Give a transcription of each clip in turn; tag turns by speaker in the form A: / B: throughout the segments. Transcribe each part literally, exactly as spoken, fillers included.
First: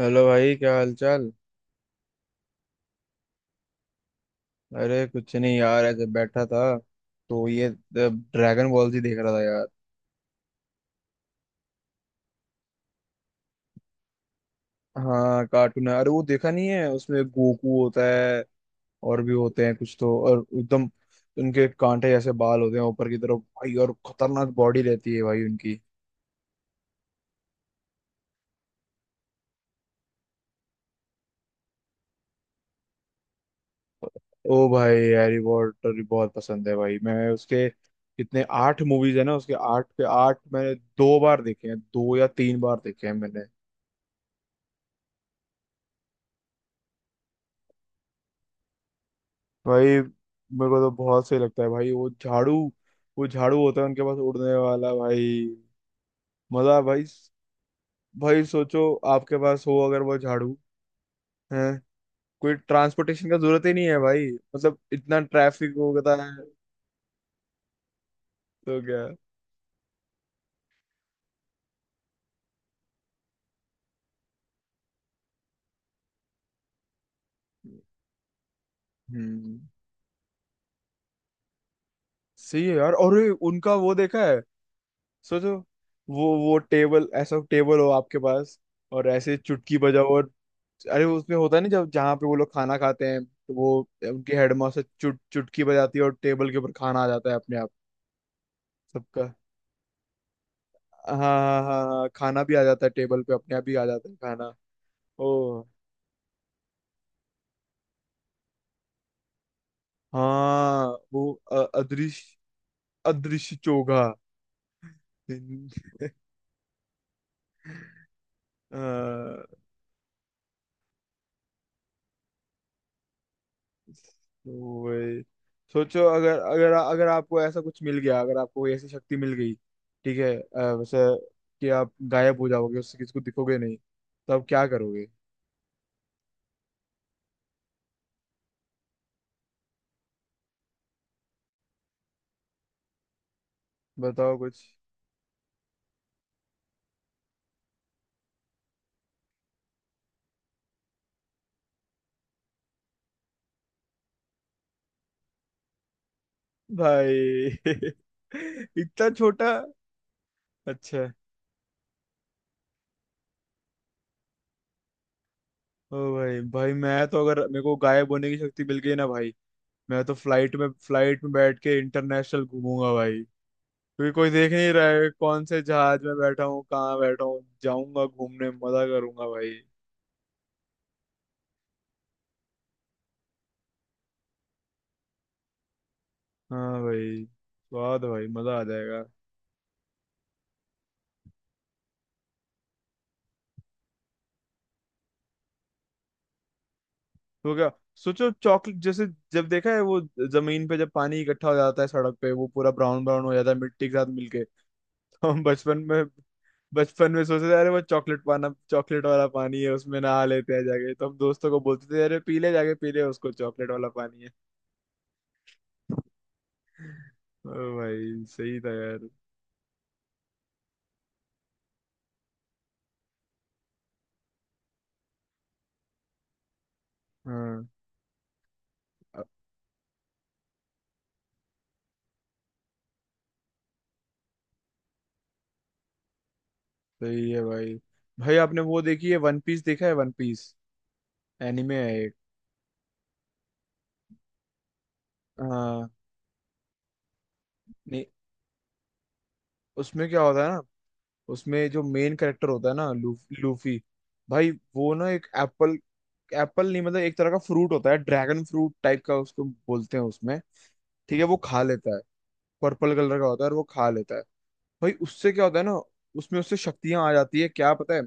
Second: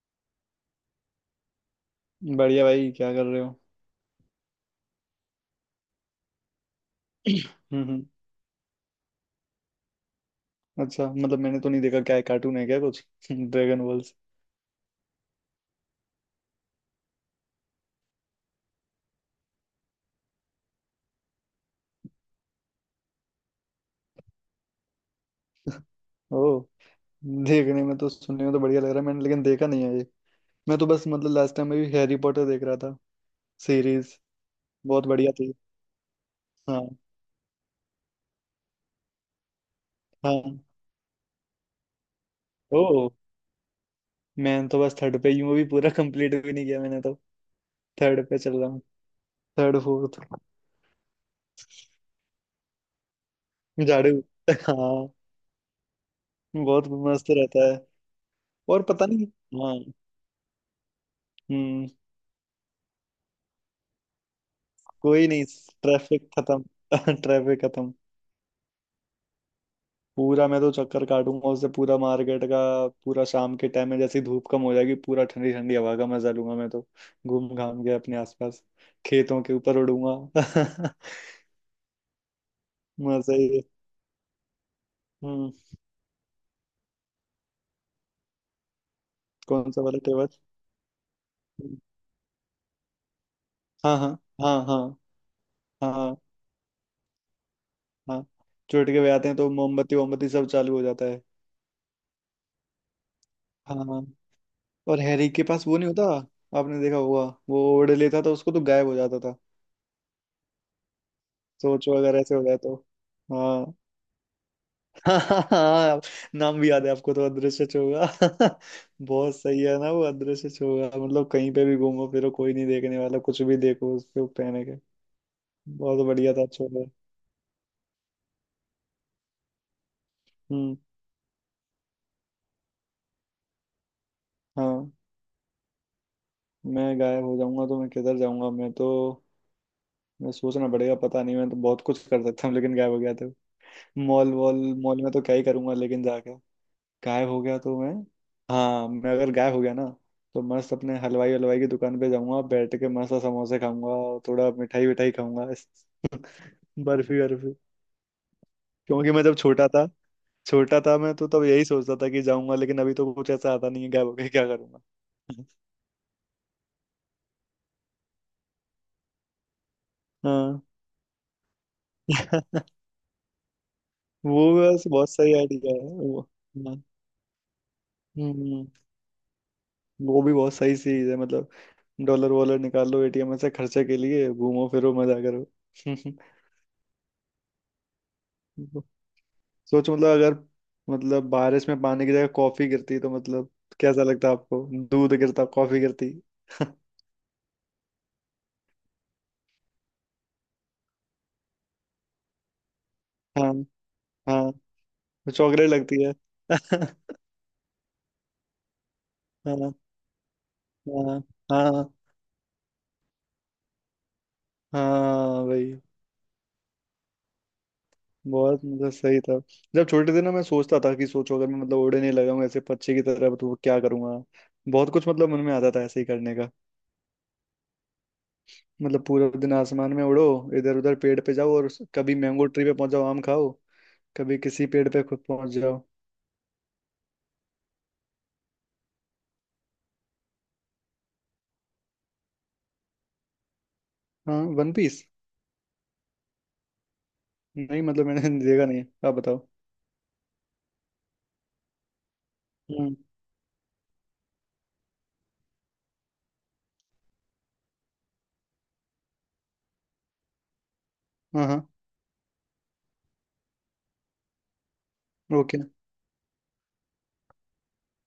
A: Hello भाई, क्या हाल चाल।
B: बढ़िया भाई, क्या कर रहे हो?
A: अरे कुछ नहीं यार, ऐसे बैठा था। तो ये
B: हम्म, हम्म।
A: ड्रैगन बॉल जी देख रहा था यार।
B: अच्छा, मतलब मैंने तो नहीं देखा। क्या है? कार्टून है क्या कुछ? Dragon Balls.
A: हाँ, कार्टून है। अरे वो देखा नहीं है? उसमें गोकू होता है, और भी होते हैं कुछ तो। और एकदम उनके कांटे जैसे बाल होते हैं ऊपर की तरफ भाई, और खतरनाक बॉडी रहती है भाई उनकी।
B: ओ। देखने में तो, सुनने में तो बढ़िया लग रहा है, मैंने लेकिन देखा नहीं है ये। मैं तो बस मतलब लास्ट टाइम में भी हैरी पॉटर देख रहा था। सीरीज
A: ओ भाई,
B: बहुत बढ़िया
A: हैरी
B: थी।
A: पॉटर बहुत पसंद है
B: हाँ,
A: भाई मैं उसके... कितने, आठ मूवीज है ना उसके। आठ के आठ
B: हाँ।
A: मैंने दो बार देखे हैं, दो या तीन बार
B: ओ।
A: देखे हैं मैंने।
B: मैं तो बस थर्ड पे ही हूँ, अभी पूरा कंप्लीट भी नहीं किया मैंने तो। थर्ड पे चल रहा हूँ। थर्ड,
A: भाई
B: फोर्थ।
A: मेरे को तो बहुत सही लगता है भाई वो झाड़ू। वो झाड़ू होता है उनके
B: झाड़ू?
A: पास उड़ने वाला
B: हाँ।
A: भाई। मजा है
B: बहुत
A: भाई।
B: मस्त रहता है।
A: भाई सोचो,
B: और पता नहीं।
A: आपके पास
B: हाँ।
A: हो अगर वो झाड़ू है,
B: हम्म।
A: कोई ट्रांसपोर्टेशन का जरूरत ही नहीं है भाई। मतलब इतना
B: कोई नहीं।
A: ट्रैफिक होता
B: ट्रैफिक
A: है,
B: खत्म। ट्रैफिक खत्म।
A: तो क्या।
B: पूरा मैं तो चक्कर काटूंगा उससे, पूरा मार्केट का। पूरा शाम के टाइम में, जैसे ही धूप कम हो जाएगी, पूरा ठंडी ठंडी हवा का मजा लूंगा मैं तो। घूम घाम के अपने आसपास। खेतों के
A: हम्म,
B: ऊपर उड़ूंगा।
A: सही है यार। और ये
B: मजा ही है।
A: उनका वो देखा है?
B: हम्म।
A: सोचो, वो वो टेबल, ऐसा टेबल हो आपके पास, और ऐसे
B: कौन
A: चुटकी
B: सा वाला
A: बजाओ
B: टेबल?
A: और... अरे वो उसमें होता है ना, जब जहाँ पे वो लोग खाना खाते हैं तो वो
B: हाँ, हाँ,
A: उनकी
B: हाँ, हाँ,
A: हेडमास्टर चुट चुटकी बजाती है और
B: हाँ,
A: टेबल के ऊपर खाना आ जाता है अपने आप।
B: हाँ। चुटके बजाते
A: सबका...
B: हैं तो मोमबत्ती वोमबत्ती सब चालू हो जाता
A: हाँ
B: है।
A: हाँ हाँ हाँ, खाना भी आ जाता है टेबल पे अपने आप ही
B: हाँ,
A: आ
B: हाँ।
A: जाता है खाना।
B: और हैरी के
A: ओ
B: पास वो नहीं होता? आपने देखा होगा। वो ओढ़ लेता था, उसको तो गायब हो जाता था।
A: हाँ, वो अ-
B: सोचो अगर ऐसे
A: अदृश्य...
B: हो जाए तो।
A: अदृश्य
B: हाँ।
A: चोगा।
B: हाँ,
A: अ,
B: हाँ। हाँ, नाम भी याद है आपको तो, अदृश्य चोगा। बहुत सही है ना वो अदृश्य चोगा। मतलब कहीं पे भी घूमो फिरो, कोई नहीं देखने वाला। कुछ भी देखो, उस पे वो पहने के।
A: तो वही। सोचो
B: बहुत बढ़िया
A: अगर
B: था
A: अगर
B: चोगा।
A: अगर आपको ऐसा कुछ मिल गया, अगर आपको कोई ऐसी शक्ति मिल गई, ठीक है, अ,
B: हम्म।
A: वैसे, कि आप गायब हो जाओगे, उससे किसी को दिखोगे नहीं, तो आप क्या
B: हाँ।
A: करोगे?
B: मैं गायब हो जाऊंगा तो मैं किधर जाऊंगा, मैं तो। मैं, सोचना पड़ेगा, पता नहीं। मैं तो बहुत कुछ कर सकता हूँ, लेकिन गायब हो गया था। मॉल
A: बताओ
B: वॉल।
A: कुछ।
B: मॉल में तो क्या ही करूंगा, लेकिन जाके। गायब हो गया तो मैं। हाँ, मैं अगर गायब हो गया ना, तो मस्त अपने हलवाई हलवाई की दुकान पे जाऊंगा, बैठ के मस्त समोसे खाऊंगा, और थोड़ा मिठाई विठाई खाऊंगा। बर्फी
A: भाई
B: बर्फी।
A: इतना
B: क्योंकि मैं जब
A: छोटा।
B: छोटा था, छोटा था
A: अच्छा।
B: मैं तो, तब यही सोचता था कि जाऊंगा, लेकिन अभी तो कुछ ऐसा आता नहीं है, गायब हो गया क्या करूंगा।
A: ओ भाई भाई, मैं तो अगर मेरे को गायब होने की शक्ति मिल गई ना भाई, मैं तो फ्लाइट
B: हाँ।
A: में फ्लाइट में बैठ के इंटरनेशनल घूमूंगा भाई। क्योंकि कोई
B: वो
A: देख नहीं
B: बस
A: रहा है
B: बहुत सही
A: कौन से
B: आइडिया है,
A: जहाज में
B: वो।
A: बैठा हूँ,
B: हाँ।
A: कहाँ बैठा हूँ। जाऊंगा घूमने,
B: हम्म।
A: मजा करूंगा भाई।
B: वो भी बहुत सही चीज है, मतलब। डॉलर वॉलर निकाल लो ए टी एम से, खर्चे के लिए घूमो फिरो, मजा करो।
A: हाँ भाई, स्वाद है भाई, मजा आ जाएगा।
B: सोच, मतलब अगर, मतलब बारिश में पानी की जगह कॉफी गिरती, तो मतलब कैसा लगता आपको? दूध गिरता, कॉफी गिरती।
A: तो क्या, सोचो चॉकलेट जैसे... जब देखा है वो, जमीन पे जब पानी इकट्ठा हो जाता है सड़क पे, वो पूरा ब्राउन ब्राउन हो जाता
B: हाँ,
A: है मिट्टी के साथ मिलके।
B: हाँ।
A: हम
B: चॉकलेट
A: बचपन
B: लगती
A: में
B: है। हाँ,
A: बचपन में सोचते थे, अरे वो चॉकलेट पाना, चॉकलेट वाला पानी है, उसमें नहा लेते हैं जाके। तो
B: हाँ,
A: हम दोस्तों को
B: हाँ।
A: बोलते थे, अरे पी ले, जाके पी ले उसको, चॉकलेट वाला पानी है।
B: हाँ भाई।
A: ओ भाई सही
B: बहुत
A: था
B: मतलब
A: यार।
B: सही था। जब छोटे थे ना, मैं सोचता था कि सोचो अगर मैं मतलब उड़े नहीं लगाऊंगा ऐसे पक्षी की तरह, तो क्या करूंगा। बहुत कुछ मतलब मन में आता था ऐसे ही करने का।
A: हाँ।
B: मतलब
A: अब
B: पूरा दिन आसमान में उड़ो, इधर उधर पेड़ पे जाओ, और कभी मैंगो ट्री पे पहुंच जाओ आम खाओ, कभी किसी पेड़ पे खुद पहुंच जाओ।
A: सही है भाई। भाई आपने वो देखी है, वन पीस? देखा है वन पीस? एनिमे है एक।
B: हाँ, वन पीस।
A: हाँ।
B: नहीं,
A: नहीं,
B: मतलब मैंने देखा नहीं है, आप बताओ।
A: उसमें क्या होता है ना, उसमें जो मेन कैरेक्टर होता है ना
B: हम्म।
A: लू, लूफी भाई। वो ना एक एप्पल... एप्पल नहीं मतलब, एक तरह का फ्रूट होता है, ड्रैगन फ्रूट टाइप का, उसको बोलते हैं उसमें। ठीक है, वो
B: हाँ,
A: खा
B: हाँ।
A: लेता है। पर्पल कलर का होता है, और वो खा लेता है। भाई उससे क्या
B: ओके।
A: होता है ना, उसमें उससे शक्तियां आ जाती है, क्या पता है?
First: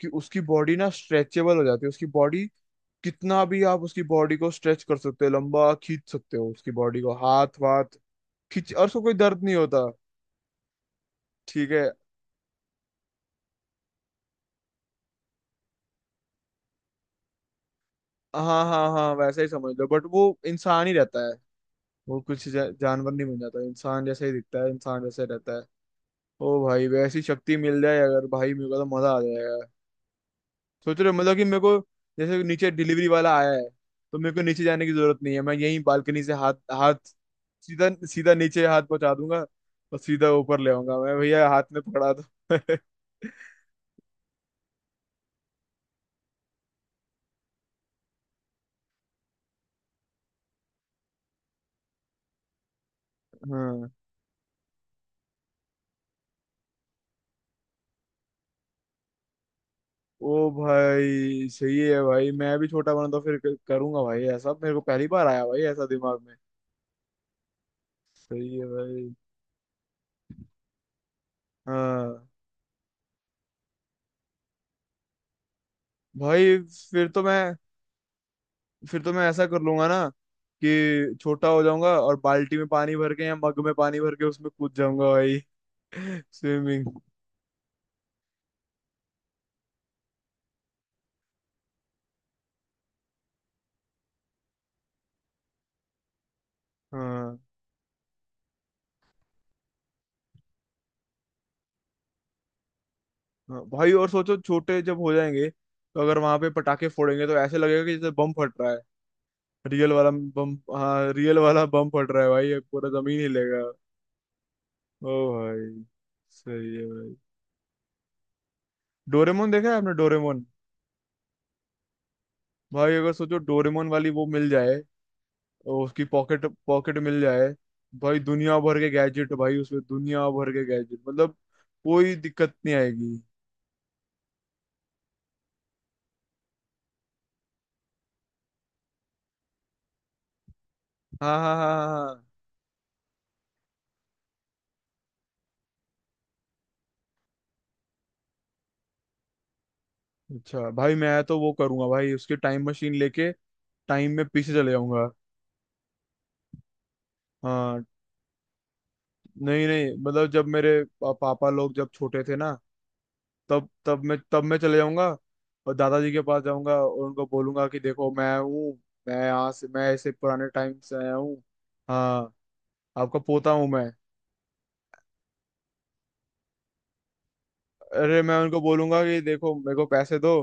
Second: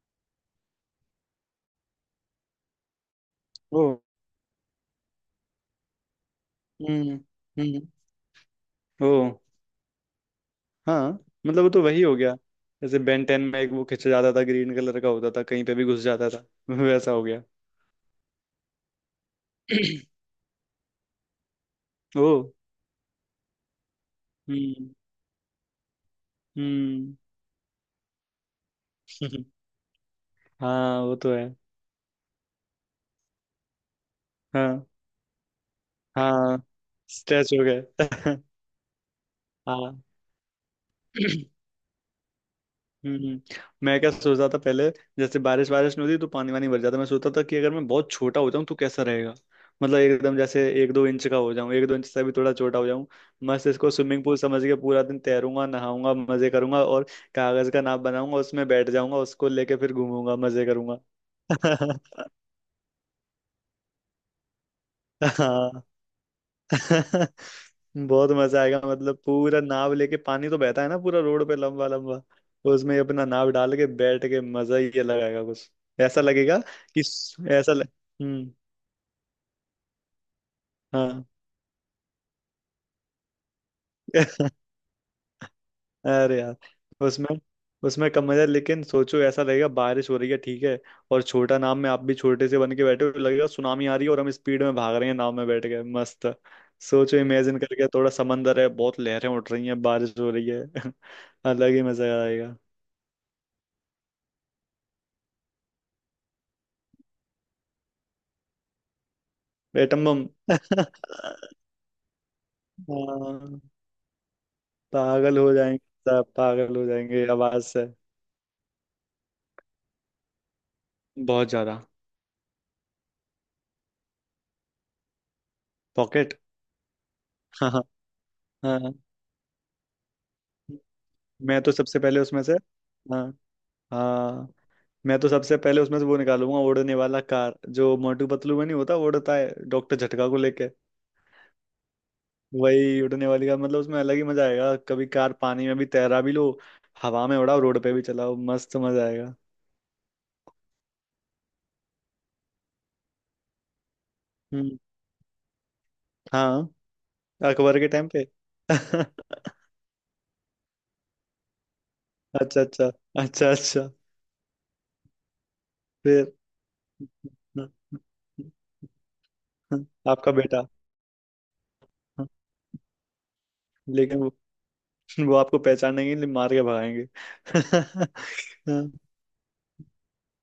A: कि उसकी बॉडी ना स्ट्रेचेबल हो जाती है, उसकी बॉडी कितना भी आप
B: ओ।
A: उसकी बॉडी को स्ट्रेच कर सकते हो, लंबा खींच सकते हो उसकी बॉडी को,
B: हम्म।
A: हाथ
B: हम्म।
A: वाथ खींच, और उसको
B: ओ।
A: कोई दर्द नहीं होता।
B: हाँ। मतलब वो
A: ठीक
B: तो
A: है।
B: वही हो गया, जैसे बेन टेन में एक वो खींचा जाता था, ग्रीन कलर का होता था, कहीं पे भी घुस जाता था। वैसा हो गया।
A: हाँ हाँ हाँ, वैसा ही समझ लो, बट वो इंसान ही रहता है। वो
B: ओ।
A: कुछ जा, जानवर नहीं बन जाता, इंसान जैसा ही दिखता है,
B: हम्म,
A: इंसान जैसा ही रहता है। ओ भाई
B: हम्म।
A: वैसी शक्ति मिल जाए अगर भाई, मेरे को तो मजा आ जाएगा। सोच
B: हाँ,
A: रहे हो
B: वो तो
A: मतलब, कि
B: है।
A: मेरे को, जैसे नीचे डिलीवरी वाला आया है, तो मेरे को नीचे जाने
B: हाँ,
A: की जरूरत नहीं है, मैं यहीं बालकनी से हाथ...
B: हाँ,
A: हाथ
B: स्ट्रेच हो
A: सीधा सीधा
B: गए।
A: नीचे हाथ पहुंचा दूंगा, और
B: हाँ।
A: सीधा ऊपर ले आऊंगा, मैं भैया हाथ में पकड़ा दो।
B: हम्म, हम्म। मैं क्या सोच रहा था पहले? जैसे बारिश बारिश नहीं होती तो पानी वानी भर जाता, मैं सोचता था कि अगर मैं बहुत छोटा हो जाऊं तो कैसा रहेगा। मतलब एकदम जैसे एक दो इंच का हो जाऊं, एक दो इंच से भी थोड़ा छोटा हो जाऊं। मस्त
A: हाँ।
B: इसको स्विमिंग पूल समझ के पूरा दिन तैरूंगा, नहाऊंगा, मजे करूंगा, और कागज का नाव बनाऊंगा, उसमें बैठ जाऊंगा, उसको लेके फिर
A: ओ
B: घूमूंगा, मजे करूंगा।
A: भाई सही है भाई, मैं भी छोटा बना तो फिर क- करूंगा भाई। ऐसा मेरे को पहली बार आया भाई
B: हाँ।
A: ऐसा दिमाग में।
B: बहुत
A: सही
B: मजा
A: है
B: आएगा,
A: भाई।
B: मतलब पूरा नाव लेके। पानी तो बहता है ना पूरा रोड पे, लंबा लंबा।
A: हाँ
B: उसमें अपना नाव डाल के बैठ के मजा ही अलग आएगा कुछ। ऐसा
A: भाई।
B: लगेगा कि
A: फिर तो मैं
B: ऐसा लग... हम्म।
A: फिर तो मैं ऐसा कर लूंगा ना, कि
B: हाँ।
A: छोटा हो जाऊंगा और बाल्टी में पानी भर के या मग में पानी भर के उसमें कूद जाऊंगा भाई।
B: अरे यार,
A: स्विमिंग।
B: उसमें, उसमें कम मजा है, लेकिन सोचो ऐसा लगेगा बारिश हो रही है, ठीक है, और छोटा नाव में आप भी छोटे से बन के बैठे हो, लगेगा सुनामी आ रही है, और हम स्पीड में भाग रहे हैं नाव में बैठ के, मस्त। सोचो,
A: हाँ।
B: इमेजिन करके, थोड़ा समंदर है, बहुत लहरें उठ रही हैं, बारिश हो रही है। अलग ही मजा आएगा।
A: हाँ भाई, और सोचो छोटे जब हो जाएंगे तो अगर वहां पे पटाखे फोड़ेंगे तो ऐसे लगेगा कि जैसे बम फट रहा है, रियल
B: एटम
A: वाला।
B: बम।
A: बम, हाँ रियल वाला बम फट रहा है भाई, ये पूरा जमीन
B: हाँ,
A: हिलेगा। ओ
B: पागल हो
A: भाई
B: जाएंगे। सब
A: सही
B: पागल
A: है
B: हो
A: भाई।
B: जाएंगे आवाज से।
A: डोरेमोन देखा है आपने? डोरेमोन।
B: बहुत ज्यादा।
A: भाई अगर सोचो डोरेमोन वाली वो मिल जाए, और उसकी
B: पॉकेट?
A: पॉकेट पॉकेट मिल जाए,
B: हाँ, हाँ,
A: भाई दुनिया भर
B: हाँ।
A: के
B: हाँ।
A: गैजेट भाई, उसमें दुनिया भर के गैजेट मतलब
B: मैं तो सबसे
A: कोई
B: पहले उसमें से,
A: दिक्कत नहीं आएगी।
B: हाँ, हाँ, मैं तो सबसे पहले उसमें से वो निकालूंगा, उड़ने वाला कार जो मोटू पतलू में नहीं होता, वो उड़ता है डॉक्टर झटका को लेके।
A: हाँ हाँ हाँ हाँ हाँ।
B: वही उड़ने वाली कार, मतलब उसमें अलग ही मजा आएगा, कभी कार पानी में भी तैरा भी लो, हवा में उड़ाओ, रोड पे भी चलाओ, मस्त मजा आएगा।
A: अच्छा भाई, मैं तो वो करूंगा भाई, उसकी टाइम मशीन लेके टाइम में पीछे चले
B: हम्म।
A: जाऊंगा।
B: हाँ, अकबर
A: हाँ।
B: के टाइम पे।
A: नहीं नहीं मतलब, जब मेरे पा, पापा लोग जब छोटे थे ना,
B: अच्छा, अच्छा। अच्छा,
A: तब
B: अच्छा।
A: तब मैं तब मैं चले जाऊंगा, और दादाजी के
B: फिर,
A: पास जाऊंगा और उनको बोलूंगा कि देखो मैं हूँ, मैं यहाँ से, मैं ऐसे
B: आपका
A: पुराने
B: बेटा।
A: टाइम से आया हूँ। हाँ, आपका पोता हूँ मैं।
B: लेकिन वो, वो आपको पहचानेंगे नहीं, मार के भगाएंगे।
A: अरे मैं उनको
B: हाँ।
A: बोलूंगा कि देखो मेरे को पैसे दो,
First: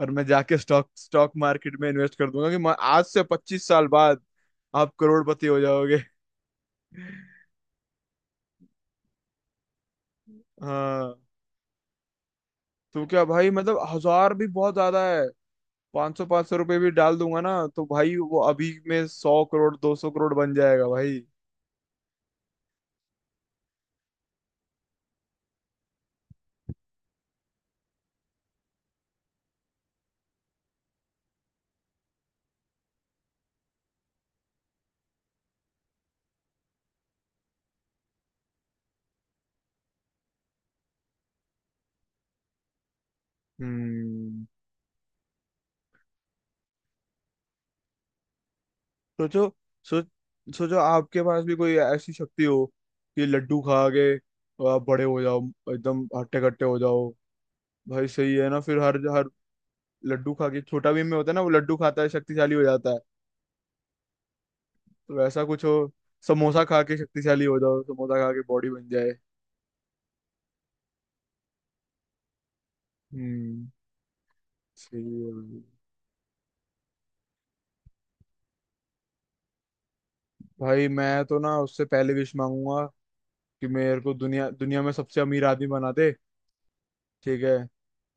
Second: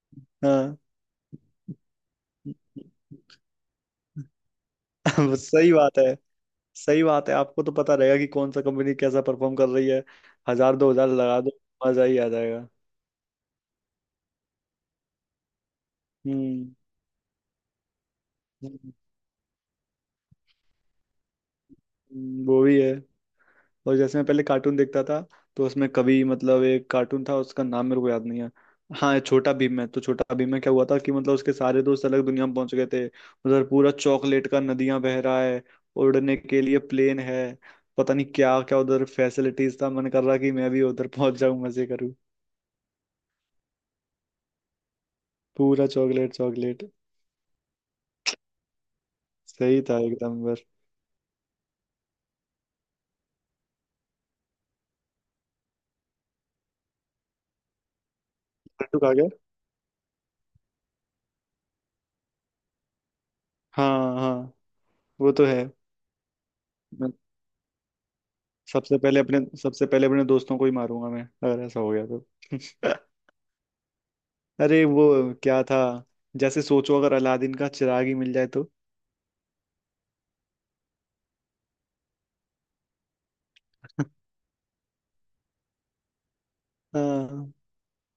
A: और मैं जाके
B: हाँ।
A: स्टॉक स्टॉक मार्केट में इन्वेस्ट कर दूंगा, कि म- आज से पच्चीस साल बाद आप
B: वो
A: करोड़पति हो
B: सही बात है।
A: जाओगे।
B: सही बात है, आपको तो पता रहेगा कि कौन सा कंपनी कैसा परफॉर्म कर रही है। हजार दो हजार
A: हाँ।
B: लगा दो, मजा ही आ जाएगा।
A: तो क्या भाई, मतलब हजार भी बहुत ज्यादा है, पाँच सौ पाँच सौ
B: हम्म।
A: रुपये भी डाल दूंगा ना। तो भाई वो अभी
B: हम्म,
A: में सौ करोड़, दो सौ करोड़ बन जाएगा भाई।
B: वो भी है। और जैसे मैं पहले कार्टून देखता था, तो उसमें कभी मतलब एक कार्टून था, उसका नाम मेरे को याद नहीं है। हाँ, छोटा भीम है। तो छोटा भीम में क्या हुआ था कि मतलब उसके सारे दोस्त अलग दुनिया में पहुंच गए थे, उधर पूरा चॉकलेट का नदियां बह रहा है, उड़ने के लिए प्लेन है, पता नहीं क्या क्या उधर फैसिलिटीज था। मन कर रहा कि मैं भी उधर पहुंच जाऊं, मजे करूं।
A: हम्म।
B: पूरा चॉकलेट चॉकलेट।
A: सोचो,
B: सही था
A: सो
B: एकदम, बस।
A: सोचो आपके पास भी कोई ऐसी शक्ति हो, कि लड्डू खा के आप बड़े हो जाओ, एकदम हट्टे कट्टे हो जाओ। भाई सही है ना। फिर हर
B: लड्डू खा गया।
A: हर लड्डू खा के... छोटा भीम में होता है ना, वो लड्डू खाता है, शक्तिशाली हो जाता है,
B: हाँ, हाँ,
A: तो
B: वो
A: वैसा
B: तो
A: कुछ
B: है।
A: हो। समोसा खा के
B: मैं
A: शक्तिशाली हो जाओ, समोसा खा के बॉडी बन
B: सबसे
A: जाए।
B: पहले अपने सबसे पहले अपने दोस्तों को ही मारूंगा मैं, अगर ऐसा हो गया तो।
A: हम्म।
B: अरे वो
A: सही है भाई।
B: क्या था, जैसे सोचो अगर अलादीन का चिराग ही मिल जाए तो।
A: भाई, मैं तो ना उससे पहले विश मांगूंगा, कि मेरे को दुनिया दुनिया में सबसे अमीर आदमी बना दे। ठीक
B: हाँ।
A: है।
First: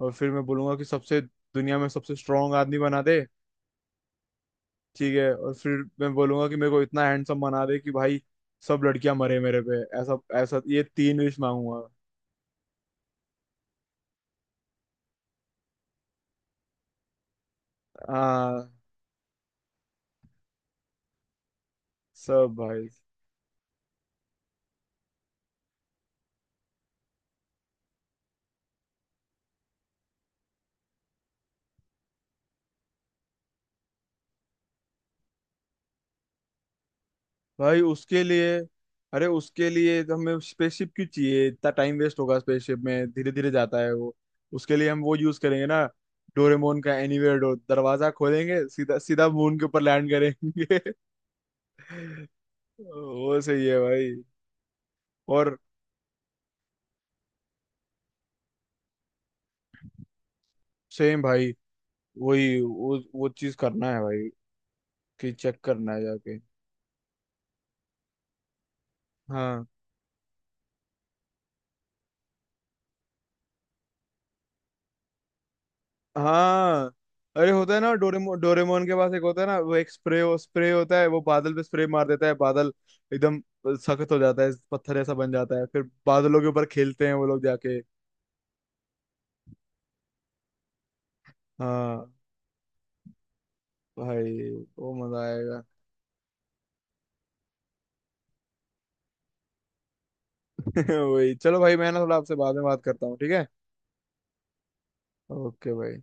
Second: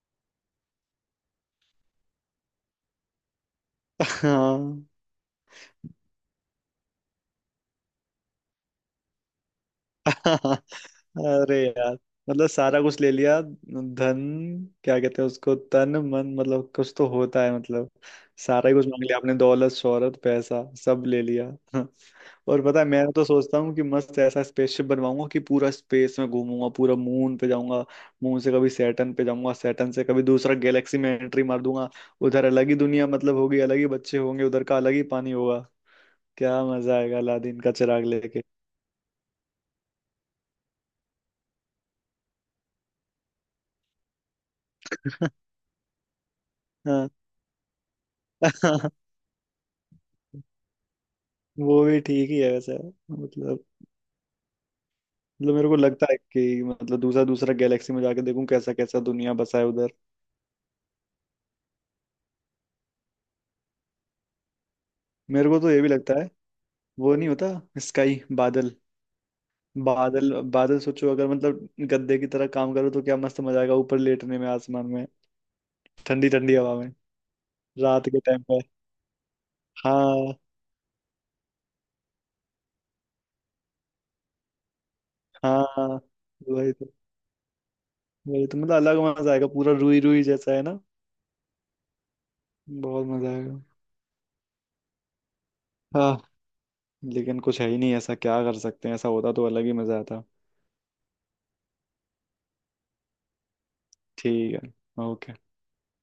A: और फिर मैं बोलूंगा कि सबसे, दुनिया में सबसे स्ट्रांग आदमी बना दे।
B: हाँ।
A: ठीक है। और फिर मैं बोलूंगा कि मेरे को इतना हैंडसम बना दे कि भाई सब लड़कियां मरे मेरे पे, ऐसा ऐसा, ये तीन विश
B: अरे
A: मांगूंगा।
B: यार, मतलब सारा कुछ ले लिया, धन, क्या कहते हैं उसको, तन मन, मतलब कुछ तो होता है मतलब। सारा
A: हाँ,
B: ही कुछ मांग लिया आपने, दौलत, शोहरत, पैसा, सब ले लिया।
A: सब
B: और पता है,
A: भाई।
B: मैं तो सोचता हूँ कि मस्त ऐसा स्पेसशिप बनवाऊंगा कि पूरा स्पेस में घूमूंगा, पूरा मून पे जाऊंगा, मून से कभी सैटर्न पे जाऊंगा, सैटर्न से कभी दूसरा गैलेक्सी में एंट्री मार दूंगा, उधर अलग ही दुनिया मतलब होगी, अलग ही बच्चे होंगे उधर का, अलग ही पानी होगा। क्या मजा आएगा अलादीन का
A: भाई
B: चिराग
A: उसके
B: लेके।
A: लिए... अरे उसके लिए तो हमें स्पेसशिप क्यों चाहिए, इतना टाइम वेस्ट होगा, स्पेसशिप में धीरे धीरे जाता है वो। उसके लिए हम वो यूज करेंगे ना, डोरेमोन का
B: हाँ।
A: एनीवेयर डोर, दरवाजा खोलेंगे सीधा सीधा मून के ऊपर लैंड करेंगे।
B: वो भी ठीक ही है वैसे।
A: वो
B: मतलब
A: सही है भाई।
B: मतलब
A: और
B: मेरे को लगता है कि मतलब दूसरा दूसरा गैलेक्सी में जाके देखूं कैसा कैसा दुनिया बसा है उधर।
A: सेम भाई, वही वो वो चीज करना है भाई, कि
B: मेरे को
A: चेक
B: तो ये भी
A: करना है
B: लगता है,
A: जाके।
B: वो नहीं होता, स्काई, बादल,
A: हाँ
B: बादल बादल, सोचो अगर मतलब गद्दे की तरह काम करो तो क्या मस्त मजा आएगा ऊपर लेटने में, आसमान में, ठंडी ठंडी हवा
A: हाँ।
B: में।
A: अरे होता है ना
B: रात के
A: डोरेमोन,
B: टाइम पे।
A: डोरेमोन के पास एक होता है ना, वो एक स्प्रे
B: हाँ।
A: हो, स्प्रे होता है, वो बादल पे स्प्रे मार देता है, बादल एकदम सख्त हो जाता है, पत्थर ऐसा बन जाता है, फिर
B: हाँ,
A: बादलों के ऊपर
B: वही तो,
A: खेलते हैं वो लोग जाके।
B: वही तो मतलब अलग मजा आएगा, पूरा रुई रुई जैसा है ना,
A: हाँ
B: बहुत मजा आएगा।
A: भाई, वो मजा आएगा।
B: हाँ। लेकिन कुछ है ही नहीं ऐसा, क्या कर सकते हैं। ऐसा होता तो अलग ही मजा आता।
A: वही, चलो भाई मैं ना थोड़ा आपसे बाद में बात करता हूँ, ठीक है?
B: ठीक है। ओके।
A: ओके भाई।